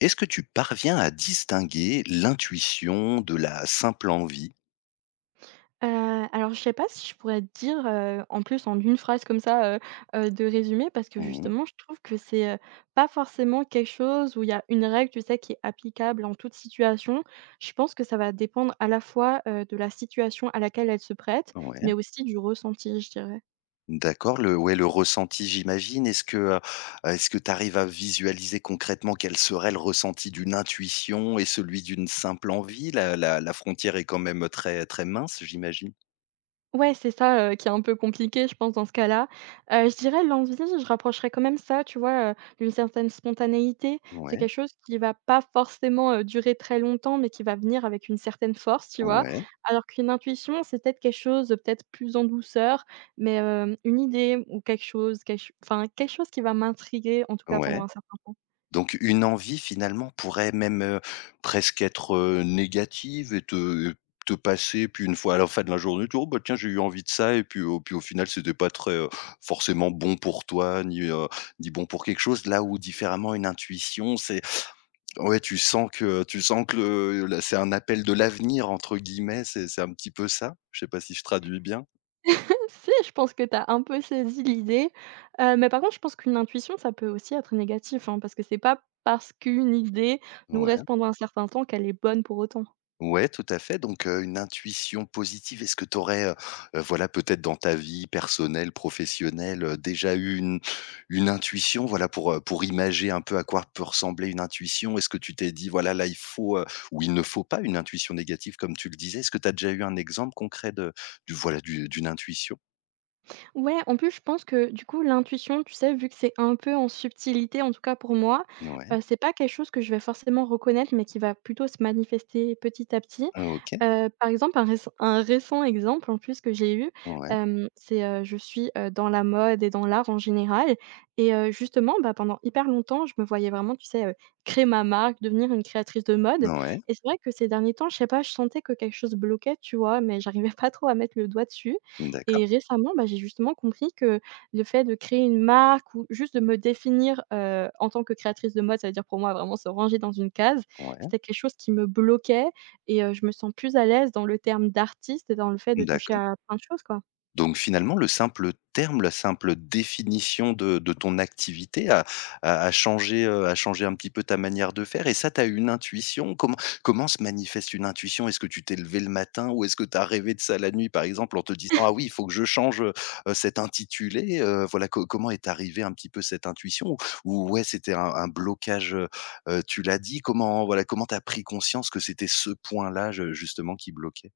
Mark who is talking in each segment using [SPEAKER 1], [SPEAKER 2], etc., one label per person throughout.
[SPEAKER 1] Est-ce que tu parviens à distinguer l'intuition de la simple envie?
[SPEAKER 2] Heu, alors je sais pas si je pourrais te dire, en plus en une phrase comme ça, de résumé parce que
[SPEAKER 1] Mmh.
[SPEAKER 2] justement je trouve que c'est, pas forcément quelque chose où il y a une règle, tu sais, qui est applicable en toute situation. Je pense que ça va dépendre à la fois, de la situation à laquelle elle se prête,
[SPEAKER 1] Ouais,
[SPEAKER 2] mais aussi du ressenti, je dirais.
[SPEAKER 1] d'accord, le ouais, le ressenti, j'imagine. Est-ce que tu arrives à visualiser concrètement quel serait le ressenti d'une intuition et celui d'une simple envie? La frontière est quand même très très mince, j'imagine?
[SPEAKER 2] Ouais, c'est ça, qui est un peu compliqué, je pense, dans ce cas-là. Je dirais l'envie, je rapprocherais quand même ça, tu vois, d'une certaine spontanéité. C'est
[SPEAKER 1] Ouais,
[SPEAKER 2] quelque chose qui va pas forcément, durer très longtemps, mais qui va venir avec une certaine force, tu vois?
[SPEAKER 1] ouais,
[SPEAKER 2] Alors qu'une intuition, c'est peut-être quelque chose, peut-être plus en douceur, mais, une idée ou quelque chose, quelque ch enfin quelque chose qui va m'intriguer, en tout cas pendant
[SPEAKER 1] ouais.
[SPEAKER 2] un certain temps.
[SPEAKER 1] Donc une envie finalement pourrait même, presque être, négative et te passer, puis une fois à la fin de la journée, tu dis: «Oh bah tiens, j'ai eu envie de ça» et puis au final, c'était pas très, forcément bon pour toi, ni, ni bon pour quelque chose. Là où différemment une intuition, c'est ouais, tu sens que le là, c'est un appel de «l'avenir» entre guillemets, c'est un petit peu ça? Je sais pas si je traduis bien?
[SPEAKER 2] Si, je pense que tu as un peu saisi l'idée, mais par contre, je pense qu'une intuition, ça peut aussi être négatif, hein, parce que c'est pas parce qu'une idée nous reste
[SPEAKER 1] Ouais.
[SPEAKER 2] pendant un certain temps qu'elle est bonne pour autant.
[SPEAKER 1] Ouais, tout à fait. Donc, une intuition positive, est-ce que tu aurais, voilà, peut-être dans ta vie personnelle, professionnelle, déjà eu une intuition, voilà, pour imager un peu à quoi peut ressembler une intuition? Est-ce que tu t'es dit: «Voilà, là, il faut, ou il ne faut pas une intuition négative», comme tu le disais? Est-ce que tu as déjà eu un exemple concret de du voilà, du d'une intuition?
[SPEAKER 2] Ouais, en plus, je pense que, du coup, l'intuition, tu sais, vu que c'est un peu en subtilité, en tout cas pour moi,
[SPEAKER 1] Ouais,
[SPEAKER 2] c'est pas quelque chose que je vais forcément reconnaître, mais qui va plutôt se manifester petit à petit.
[SPEAKER 1] OK,
[SPEAKER 2] Par exemple, un récent exemple, en plus, que j'ai eu,
[SPEAKER 1] ouais,
[SPEAKER 2] c'est, je suis, dans la mode et dans l'art en général et justement, bah, pendant hyper longtemps, je me voyais vraiment, tu sais, créer ma marque, devenir une créatrice de mode
[SPEAKER 1] ouais,
[SPEAKER 2] et c'est vrai que ces derniers temps, je sais pas, je sentais que quelque chose bloquait, tu vois? Mais j'arrivais pas trop à mettre le doigt dessus
[SPEAKER 1] d'accord,
[SPEAKER 2] et récemment, bah, j'ai justement compris que le fait de créer une marque ou juste de me définir, en tant que créatrice de mode, ça veut dire pour moi vraiment se ranger dans une case,
[SPEAKER 1] ouais,
[SPEAKER 2] c'était quelque chose qui me bloquait et je me sens plus à l'aise dans le terme d'artiste et dans le fait de toucher
[SPEAKER 1] d'accord.
[SPEAKER 2] à plein de choses, quoi.
[SPEAKER 1] Donc finalement, le simple terme, la simple définition de ton activité a changé, un petit peu ta manière de faire et ça, tu as une intuition? Comment se manifeste une intuition? Est-ce que tu t'es levé le matin ou est-ce que tu as rêvé de ça la nuit, par exemple, en te disant: «Ah oui, il faut que je change, cet intitulé», voilà, co comment est arrivée un petit peu cette intuition? Ou ouais, c'était un blocage, tu l'as dit, comment voilà, comment tu as pris conscience que c'était ce point-là, je justement, qui bloquait?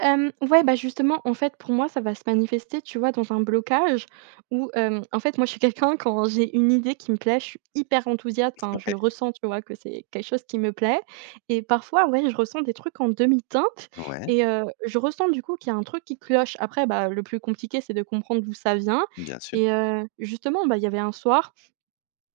[SPEAKER 2] Ouais, bah, justement, en fait, pour moi, ça va se manifester, tu vois, dans un blocage où, en fait, moi, je suis quelqu'un quand j'ai une idée qui me plaît, je suis hyper enthousiaste, enfin, je
[SPEAKER 1] Ouais.
[SPEAKER 2] le ressens, tu vois, que c'est quelque chose qui me plaît et parfois, ouais, je ressens des trucs en demi-teinte
[SPEAKER 1] Ouais,
[SPEAKER 2] et je ressens, du coup, qu'il y a un truc qui cloche. Après, bah, le plus compliqué, c'est de comprendre d'où ça vient
[SPEAKER 1] bien sûr.
[SPEAKER 2] et justement, bah, il y avait un soir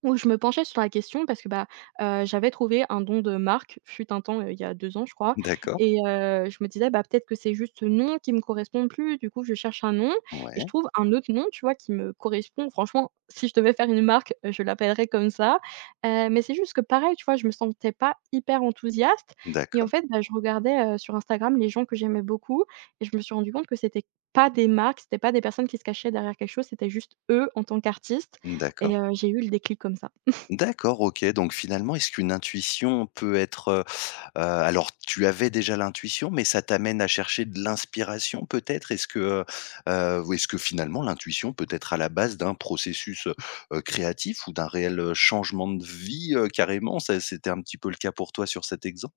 [SPEAKER 2] où je me penchais sur la question parce que, bah, j'avais trouvé un don de marque, fut un temps, il y a 2 ans, je crois
[SPEAKER 1] D'accord.
[SPEAKER 2] et je me disais: «Bah, peut-être que c'est juste ce nom qui me correspond plus». Du coup, je cherche un nom et je
[SPEAKER 1] Ouais.
[SPEAKER 2] trouve un autre nom, tu vois, qui me correspond. Franchement, si je devais faire une marque, je l'appellerais comme ça, mais c'est juste que pareil, tu vois, je me sentais pas hyper enthousiaste et en
[SPEAKER 1] D'accord,
[SPEAKER 2] fait, bah, je regardais, sur Instagram les gens que j'aimais beaucoup et je me suis rendu compte que c'était pas des marques, c'était pas des personnes qui se cachaient derrière quelque chose, c'était juste eux en tant qu'artistes
[SPEAKER 1] d'accord,
[SPEAKER 2] et j'ai eu le déclic comme ça.
[SPEAKER 1] d'accord, OK. Donc finalement, est-ce qu'une intuition peut être, alors tu avais déjà l'intuition, mais ça t'amène à chercher de l'inspiration peut-être? Est-ce que, ou est-ce que finalement l'intuition peut être à la base d'un processus, créatif ou d'un réel, changement de vie, carrément? Ça c'était un petit peu le cas pour toi sur cet exemple?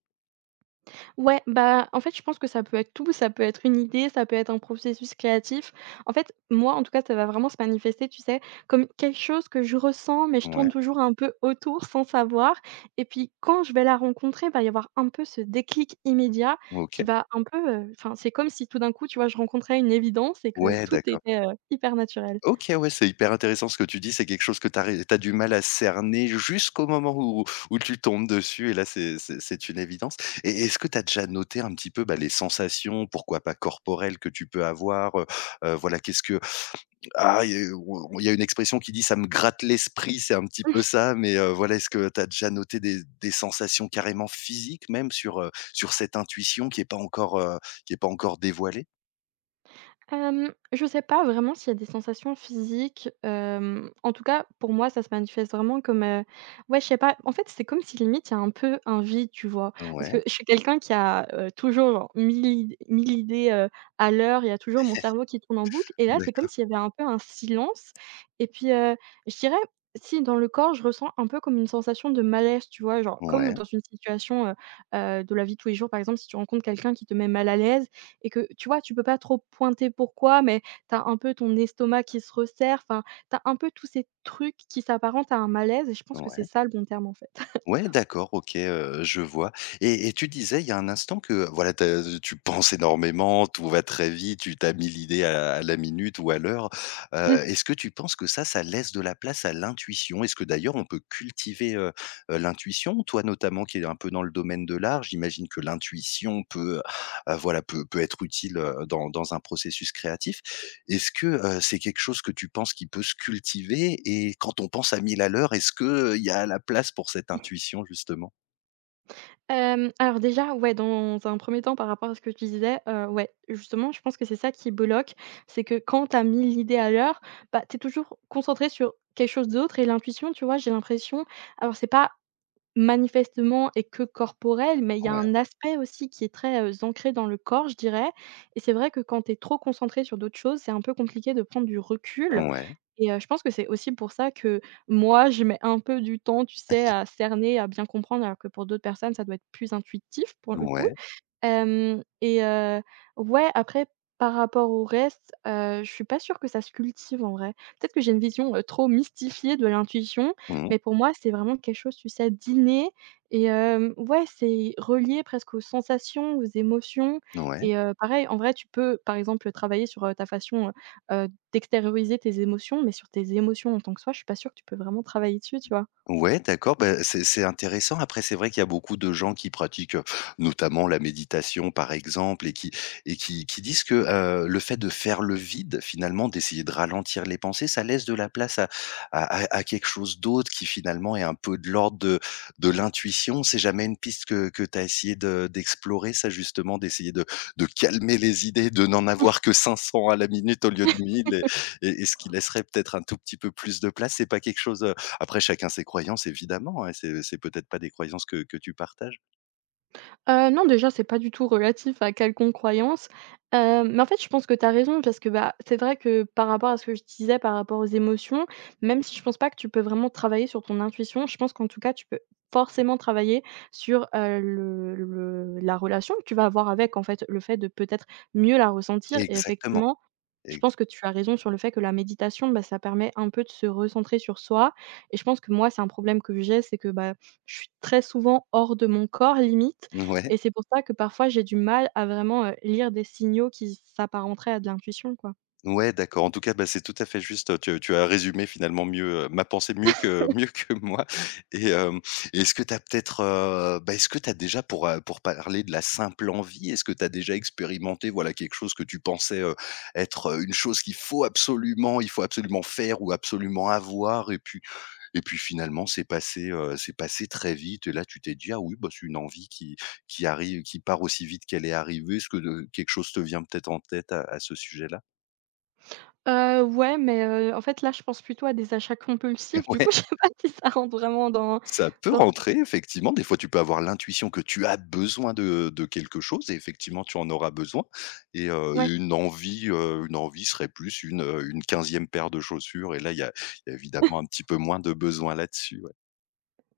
[SPEAKER 2] Ouais, bah, en fait, je pense que ça peut être tout, ça peut être une idée, ça peut être un processus créatif. En fait, moi, en tout cas, ça va vraiment se manifester, tu sais, comme quelque chose que je ressens, mais je
[SPEAKER 1] Ouais,
[SPEAKER 2] tourne toujours un peu autour sans savoir. Et puis, quand je vais la rencontrer, va y avoir un peu ce déclic immédiat qui
[SPEAKER 1] OK.
[SPEAKER 2] va un peu, enfin, c'est comme si tout d'un coup, tu vois, je rencontrais une évidence et que
[SPEAKER 1] Ouais,
[SPEAKER 2] tout
[SPEAKER 1] d'accord.
[SPEAKER 2] était, hyper naturel.
[SPEAKER 1] OK, ouais, c'est hyper intéressant ce que tu dis. C'est quelque chose que tu as du mal à cerner jusqu'au moment où tu tombes dessus et là, c'est une évidence et est-ce que tu as déjà noté un petit peu, bah, les sensations, pourquoi pas corporelles, que tu peux avoir? Voilà, qu'est-ce que ah, il y a une expression qui dit: «Ça me gratte l'esprit», c'est un petit peu ça, mais voilà, est-ce que tu as déjà noté des sensations carrément physiques même sur, sur cette intuition qui est pas encore, qui est pas encore dévoilée?
[SPEAKER 2] Je sais pas vraiment s'il y a des sensations physiques, en tout cas pour moi ça se manifeste vraiment comme, ouais je sais pas, en fait c'est comme si limite il y a un peu un vide, tu vois? Parce
[SPEAKER 1] Ouais,
[SPEAKER 2] que je suis quelqu'un qui a, toujours genre 1000 id 1000 idées, à l'heure, il y a toujours mon cerveau qui tourne en boucle et là c'est comme
[SPEAKER 1] d'accord.
[SPEAKER 2] s'il y avait un peu un silence et puis, je dirais si dans le corps je ressens un peu comme une sensation de malaise, tu vois? Genre comme
[SPEAKER 1] Ouais,
[SPEAKER 2] dans une situation, de la vie de tous les jours par exemple si tu rencontres quelqu'un qui te met mal à l'aise, et que, tu vois, tu peux pas trop pointer pourquoi, mais tu as un peu ton estomac qui se resserre, enfin, tu as un peu tous ces trucs qui s'apparentent à un malaise et je pense que c'est
[SPEAKER 1] ouais.
[SPEAKER 2] ça le bon terme, en fait.
[SPEAKER 1] Ouais, d'accord, OK, je vois et tu disais il y a un instant que, voilà, tu penses énormément, tout va très vite, tu as 1000 à la minute ou à l'heure. Heu,
[SPEAKER 2] Mmh.
[SPEAKER 1] est-ce que tu penses que ça laisse de la place à l'intuition? Est-ce que d'ailleurs on peut cultiver, l'intuition? Toi notamment qui est un peu dans le domaine de l'art, j'imagine que l'intuition peut, voilà, peut être utile, dans un processus créatif. Est-ce que, c'est quelque chose que tu penses qui peut se cultiver et quand on pense à 1000 à l'heure, est-ce que il y a la place pour cette intuition justement?
[SPEAKER 2] Alors déjà, ouais, dans un premier temps par rapport à ce que tu disais, ouais, justement, je pense que c'est ça qui bloque, c'est que quand t'as mis l'idée à l'heure, bah, t'es toujours concentré sur quelque chose d'autre et l'intuition, tu vois, j'ai l'impression alors c'est pas Manifestement et que corporel, mais il y a
[SPEAKER 1] Ouais,
[SPEAKER 2] un aspect aussi qui est très, ancré dans le corps, je dirais et c'est vrai que quand tu es trop concentré sur d'autres choses, c'est un peu compliqué de prendre du recul
[SPEAKER 1] ouais,
[SPEAKER 2] et je pense que c'est aussi pour ça que moi, je mets un peu du temps, tu sais, à cerner, à bien comprendre, alors que pour d'autres personnes, ça doit être plus intuitif pour le coup.
[SPEAKER 1] ouais,
[SPEAKER 2] Hem et ouais, après par rapport au reste, je suis pas sûre que ça se cultive en vrai. Peut-être que j'ai une vision, trop mystifiée de l'intuition,
[SPEAKER 1] mmh,
[SPEAKER 2] mais pour moi, c'est vraiment quelque chose, tu sais, d'inné et ouais, c'est relié presque aux sensations, aux émotions
[SPEAKER 1] ouais.
[SPEAKER 2] et pareil, en vrai, tu peux, par exemple, travailler sur, ta façon, d'extérioriser tes émotions, mais sur tes émotions en tant que soi, je suis pas sûre que tu peux vraiment travailler dessus, tu vois?
[SPEAKER 1] Ouais, d'accord, bah, c'est intéressant. Après, c'est vrai qu'il y a beaucoup de gens qui pratiquent, notamment la méditation, par exemple, et qui disent que, le fait de faire le vide, finalement, d'essayer de ralentir les pensées, ça laisse de la place à quelque chose d'autre qui, finalement, est un peu de l'ordre de l'intuition. C'est jamais une piste que tu as essayé de d'explorer, ça, justement, d'essayer de calmer les idées, de n'en avoir que 500 à la minute au lieu de 1000, et ce qui laisserait peut-être un tout petit peu plus de place? C'est pas quelque chose, après chacun ses croyances évidemment, hein, c'est peut-être pas des croyances que tu partages.
[SPEAKER 2] Non, déjà, c'est pas du tout relatif à quelconque croyance, mais en fait, je pense que tu as raison parce que, bah, c'est vrai que par rapport à ce que je disais, par rapport aux émotions, même si je pense pas que tu peux vraiment travailler sur ton intuition, je pense qu'en tout cas, tu peux forcément travailler sur, le la relation que tu vas avoir avec, en fait, le fait de peut-être mieux la ressentir et
[SPEAKER 1] Exactement,
[SPEAKER 2] effectivement, je
[SPEAKER 1] ex
[SPEAKER 2] pense que tu as raison sur le fait que la méditation, bah, ça permet un peu de se recentrer sur soi et je pense que moi, c'est un problème que j'ai, c'est que, bah, je suis très souvent hors de mon corps limite
[SPEAKER 1] ouais,
[SPEAKER 2] et c'est pour ça que parfois j'ai du mal à vraiment, lire des signaux qui s'apparenteraient à de l'intuition, quoi.
[SPEAKER 1] ouais d'accord. En tout cas, bah, c'est tout à fait juste, tu as résumé finalement mieux, ma pensée mieux que mieux que moi et est-ce que tu as peut-être, est-ce que tu as déjà pour parler de la simple envie, est-ce que tu as déjà expérimenté, voilà, quelque chose que tu pensais, être, une chose qu'il faut absolument il faut absolument faire ou absolument avoir et puis et puis finalement, c'est passé très vite et là, tu t'es dit: «Ah oui, bah, c'est une envie qui arrive qui part aussi vite qu'elle est arrivée». Est-ce que de quelque chose te vient peut-être en tête à ce sujet-là?
[SPEAKER 2] Ouais, mais, en fait là je pense plutôt à des achats compulsifs, du
[SPEAKER 1] Ouais,
[SPEAKER 2] coup je sais pas si ça rentre vraiment dans
[SPEAKER 1] ça peut
[SPEAKER 2] dans
[SPEAKER 1] rentrer effectivement. Des fois, tu peux avoir l'intuition que tu as besoin de quelque chose et effectivement, tu en auras besoin et
[SPEAKER 2] ouais.
[SPEAKER 1] une envie, serait plus une quinzième paire de chaussures et là, il y a évidemment un petit peu moins de besoin là-dessus, ouais.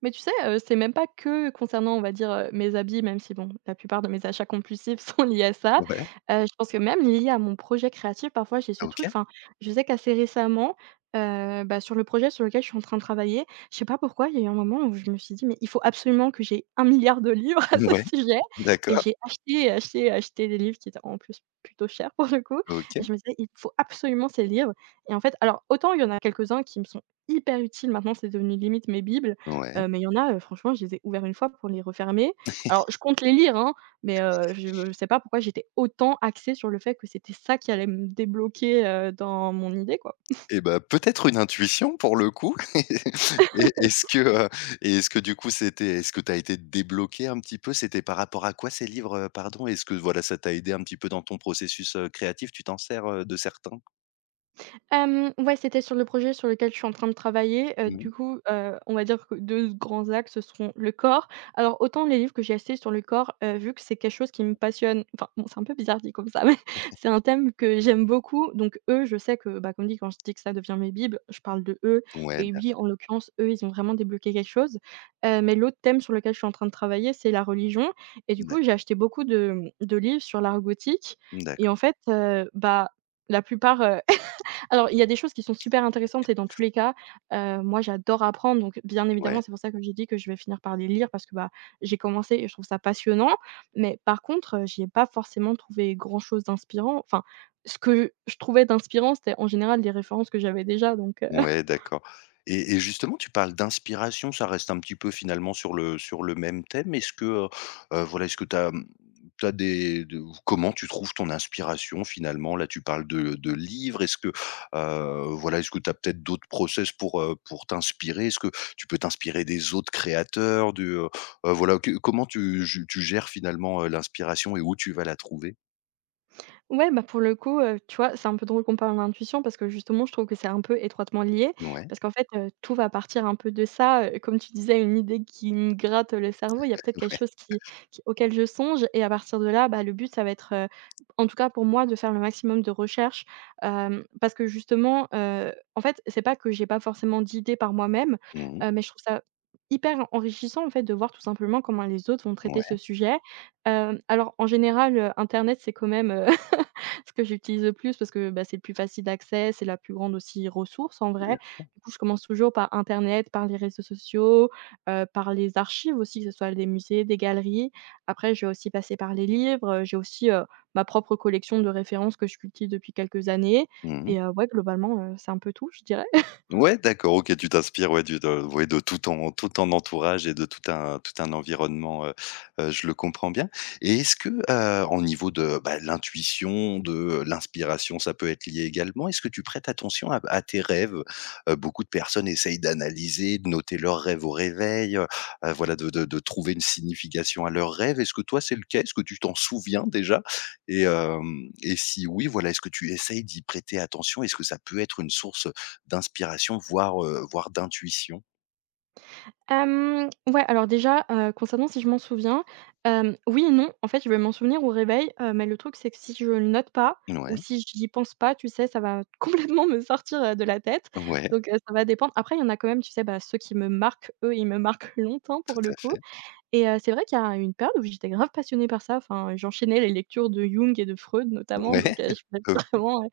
[SPEAKER 2] Mais tu sais, c'est même pas que concernant, on va dire, mes habits, même si bon, la plupart de mes achats compulsifs sont liés à ça.
[SPEAKER 1] Ouais,
[SPEAKER 2] Je pense que même lié à mon projet créatif, parfois j'ai ce truc,
[SPEAKER 1] OK.
[SPEAKER 2] enfin, je sais qu'assez récemment, bah, sur le projet sur lequel je suis en train de travailler, je sais pas pourquoi, il y a eu un moment où je me suis dit: «Mais il faut absolument que j'ai 1 milliard de livres à ce
[SPEAKER 1] Ouais,
[SPEAKER 2] sujet» et
[SPEAKER 1] d'accord,
[SPEAKER 2] j'ai acheté, acheté, acheté des livres qui étaient en plus plutôt chers pour le coup et
[SPEAKER 1] OK,
[SPEAKER 2] je me disais: «Il faut absolument ces livres» et en fait alors autant il y en a quelques-uns qui me sont hyper utiles maintenant, c'est devenu limite mes bibles.
[SPEAKER 1] ouais.
[SPEAKER 2] Mais il y en a, franchement, je les ai ouverts une fois pour les refermer. Alors je compte les lire, hein, mais je ne sais pas pourquoi j'étais autant axée sur le fait que c'était ça qui allait me débloquer, dans mon idée, quoi.
[SPEAKER 1] Et bah, peut-être une intuition pour le coup. Et est-ce que, heu, et est-ce que du coup c'était est-ce que tu as été débloqué un petit peu? C'était par rapport à quoi ces livres, pardon? Est-ce que voilà, ça t'a aidé un petit peu dans ton processus, créatif? Tu t'en sers, de certains?
[SPEAKER 2] Ouais, c'était sur le projet sur lequel je suis en train de travailler,
[SPEAKER 1] Mmh.
[SPEAKER 2] du coup, on va dire que 2 grands axes, seront le corps. Alors autant les livres que j'ai achetés sur le corps, vu que c'est quelque chose qui me passionne enfin, bon, c'est un peu bizarre dit comme ça, mais c'est un thème que j'aime beaucoup, donc eux, je sais que, bah, comme dit, quand je dis que ça devient mes bibles, je parle de eux
[SPEAKER 1] Ouais,
[SPEAKER 2] et
[SPEAKER 1] bien
[SPEAKER 2] lui,
[SPEAKER 1] sûr.
[SPEAKER 2] en l'occurrence, eux, ils ont vraiment débloqué quelque chose, mais l'autre thème sur lequel je suis en train de travailler, c'est la religion. Et du coup,
[SPEAKER 1] D'accord.
[SPEAKER 2] j'ai acheté beaucoup de, mmh, de livres sur l'art gothique. Et
[SPEAKER 1] D'accord,
[SPEAKER 2] en fait, bah, la plupart, alors, il y a des choses qui sont super intéressantes et dans tous les cas, moi j'adore apprendre, donc bien
[SPEAKER 1] ouais.
[SPEAKER 2] évidemment, c'est pour ça que j'ai dit que je vais finir par les lire parce que, bah, j'ai commencé et je trouve ça passionnant. Mais par contre, j'y ai pas forcément trouvé grand chose d'inspirant. Enfin, ce que je trouvais d'inspirant, c'était en général des références que j'avais déjà, donc
[SPEAKER 1] Ouais, d'accord et justement, tu parles d'inspiration, ça reste un petit peu finalement sur le même thème. Est-ce que, voilà, est-ce que tu as, mmh, des de comment tu trouves ton inspiration finalement? Là, tu parles de livres. Est-ce que, voilà, est-ce que tu as peut-être d'autres process pour t'inspirer? Est-ce que tu peux t'inspirer des autres créateurs, du, voilà, que comment tu je tu gères finalement, l'inspiration et où tu vas la trouver?
[SPEAKER 2] ouais. Bah, pour le coup, tu vois, c'est un peu drôle qu'on parle d'intuition parce que justement, je trouve que c'est un peu étroitement lié.
[SPEAKER 1] Ouais.
[SPEAKER 2] Parce qu'en fait, tout va partir un peu de ça, comme tu disais, une idée qui me gratte le cerveau, il y a peut-être quelque chose qui auquel je songe, et à partir de là, bah, le but ça va être, en tout cas pour moi, de faire le maximum de recherches, parce que justement, en fait, c'est pas que j'ai pas forcément d'idées par moi-même,
[SPEAKER 1] Mmh.
[SPEAKER 2] mais je trouve ça hyper enrichissant, en fait, de voir tout simplement comment les autres vont traiter ce
[SPEAKER 1] Ouais,
[SPEAKER 2] sujet. Alors en général, internet c'est quand même, ce que j'utilise le plus parce que, bah, c'est le plus facile d'accès, c'est la plus grande aussi ressource en
[SPEAKER 1] bien
[SPEAKER 2] vrai.
[SPEAKER 1] sûr.
[SPEAKER 2] Du coup, je commence toujours par internet, par les réseaux sociaux, par les archives aussi, que ce soit des musées, des galeries. Après, je vais aussi passer par les livres, j'ai aussi, ma propre collection de références que je cultive depuis quelques années.
[SPEAKER 1] Mmh.
[SPEAKER 2] Et ouais, globalement, c'est un peu tout, je dirais.
[SPEAKER 1] Ouais, d'accord, OK, tu t'inspires, ouais, du de ouais, de tout ton entourage et de tout un environnement, je le comprends bien et est-ce que, au niveau de, bah, l'intuition, de l'inspiration, ça peut être lié également? Est-ce que tu prêtes attention à tes rêves? Beaucoup de personnes essayent d'analyser, de noter leurs rêves au réveil, voilà, de trouver une signification à leurs rêves. Est-ce que toi, c'est le cas? Est-ce que tu t'en souviens déjà? Et hem et si oui, voilà, est-ce que tu essayes d'y prêter attention? Est-ce que ça peut être une source d'inspiration, voire, voire d'intuition.
[SPEAKER 2] Ouais, alors déjà, concernant si je m'en souviens, oui et non. En fait, je vais m'en souvenir au réveil, mais le truc, c'est que si je le note pas ou
[SPEAKER 1] Ouais,
[SPEAKER 2] si j'y pense pas, tu sais, ça va complètement me sortir, de la tête.
[SPEAKER 1] ouais,
[SPEAKER 2] Donc, ça va dépendre. Après, il y en a quand même, tu sais, bah, ceux qui me marquent, eux, ils me marquent longtemps
[SPEAKER 1] tout
[SPEAKER 2] pour
[SPEAKER 1] à
[SPEAKER 2] le coup,
[SPEAKER 1] fait.
[SPEAKER 2] et c'est vrai qu'il y a une période où j'étais grave passionnée par ça. Enfin, j'enchaînais les lectures de Jung et de Freud notamment, donc,
[SPEAKER 1] Ouais,
[SPEAKER 2] je pouvais
[SPEAKER 1] OK,
[SPEAKER 2] vraiment, heu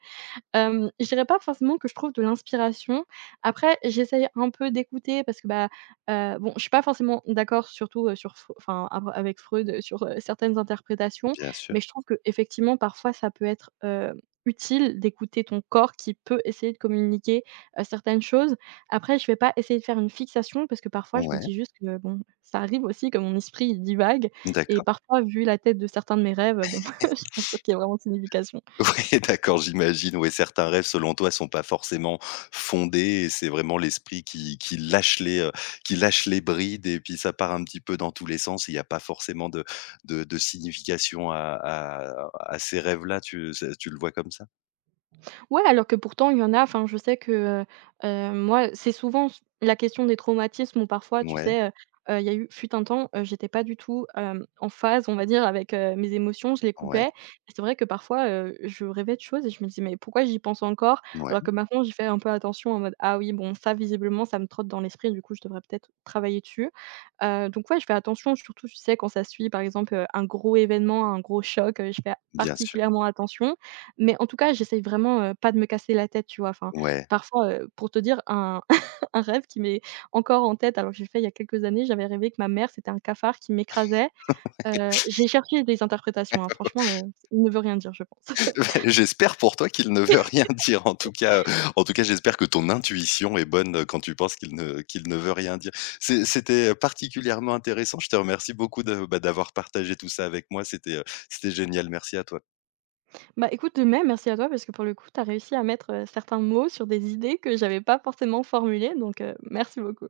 [SPEAKER 2] Hem, je dirais pas forcément que je trouve de l'inspiration. Après, j'essaye un peu d'écouter parce que, bah, bon, je suis pas forcément d'accord surtout, sur Freu enfin, av avec Freud, sur, certaines interprétations,
[SPEAKER 1] bien sûr.
[SPEAKER 2] mais je trouve que effectivement parfois, ça peut être, utile d'écouter ton corps qui peut essayer de communiquer, certaines choses. Après, je vais pas essayer de faire une fixation parce que parfois, je me
[SPEAKER 1] Ouais,
[SPEAKER 2] dis juste que, bon, ça arrive aussi que mon esprit, il divague, et
[SPEAKER 1] d'accord.
[SPEAKER 2] parfois, vu la tête de certains de mes rêves, bon, je suis pas sûre qu'il y ait vraiment de signification.
[SPEAKER 1] Ouais, d'accord, j'imagine, ouais, certains rêves, selon toi, sont pas forcément fondés et c'est vraiment l'esprit qui lâche les brides et puis ça part un petit peu dans tous les sens. Il y a pas forcément de signification à ces rêves-là, tu le vois comme ça?
[SPEAKER 2] Ouais, alors que pourtant il y en a, enfin je sais que, moi c'est souvent s la question des traumatismes, ou parfois tu
[SPEAKER 1] Ouais,
[SPEAKER 2] sais, il y a eu fut un temps, j'étais pas du tout, en phase on va dire avec, mes émotions, je les
[SPEAKER 1] ouais,
[SPEAKER 2] coupais, et c'est vrai que parfois, je rêvais de choses et je me disais: «Mais pourquoi j'y pense encore ?»
[SPEAKER 1] ouais,
[SPEAKER 2] alors que maintenant j'y fais un peu attention en mode: «Ah oui, bon, ça visiblement ça me trotte dans l'esprit, du coup je devrais peut-être travailler dessus». Donc ouais, je fais attention surtout tu sais quand ça suit par exemple, un gros événement, un gros choc, je fais
[SPEAKER 1] bien sûr.
[SPEAKER 2] particulièrement attention, mais en tout cas, j'essaye vraiment, pas de me casser la tête, tu vois? Enfin,
[SPEAKER 1] Ouais.
[SPEAKER 2] parfois, pour te dire un un rêve qui m'est encore en tête, alors que j'ai fait il y a quelques années, j'avais rêvé que ma mère, c'était un cafard qui m'écrasait. J'ai cherché des interprétations, hein, franchement, il ne veut rien dire, je pense.
[SPEAKER 1] J'espère pour toi qu'il ne veut rien dire. En tout cas, j'espère que ton intuition est bonne, quand tu penses qu'il ne veut rien dire. C'était, particulièrement intéressant. Je te remercie beaucoup de, bah, d'avoir partagé tout ça avec moi. C'était, c'était génial. Merci à toi.
[SPEAKER 2] Bah, écoute, de même, merci à toi parce que pour le coup, tu as réussi à mettre, certains mots sur des idées que j'avais pas forcément formulées, donc merci beaucoup.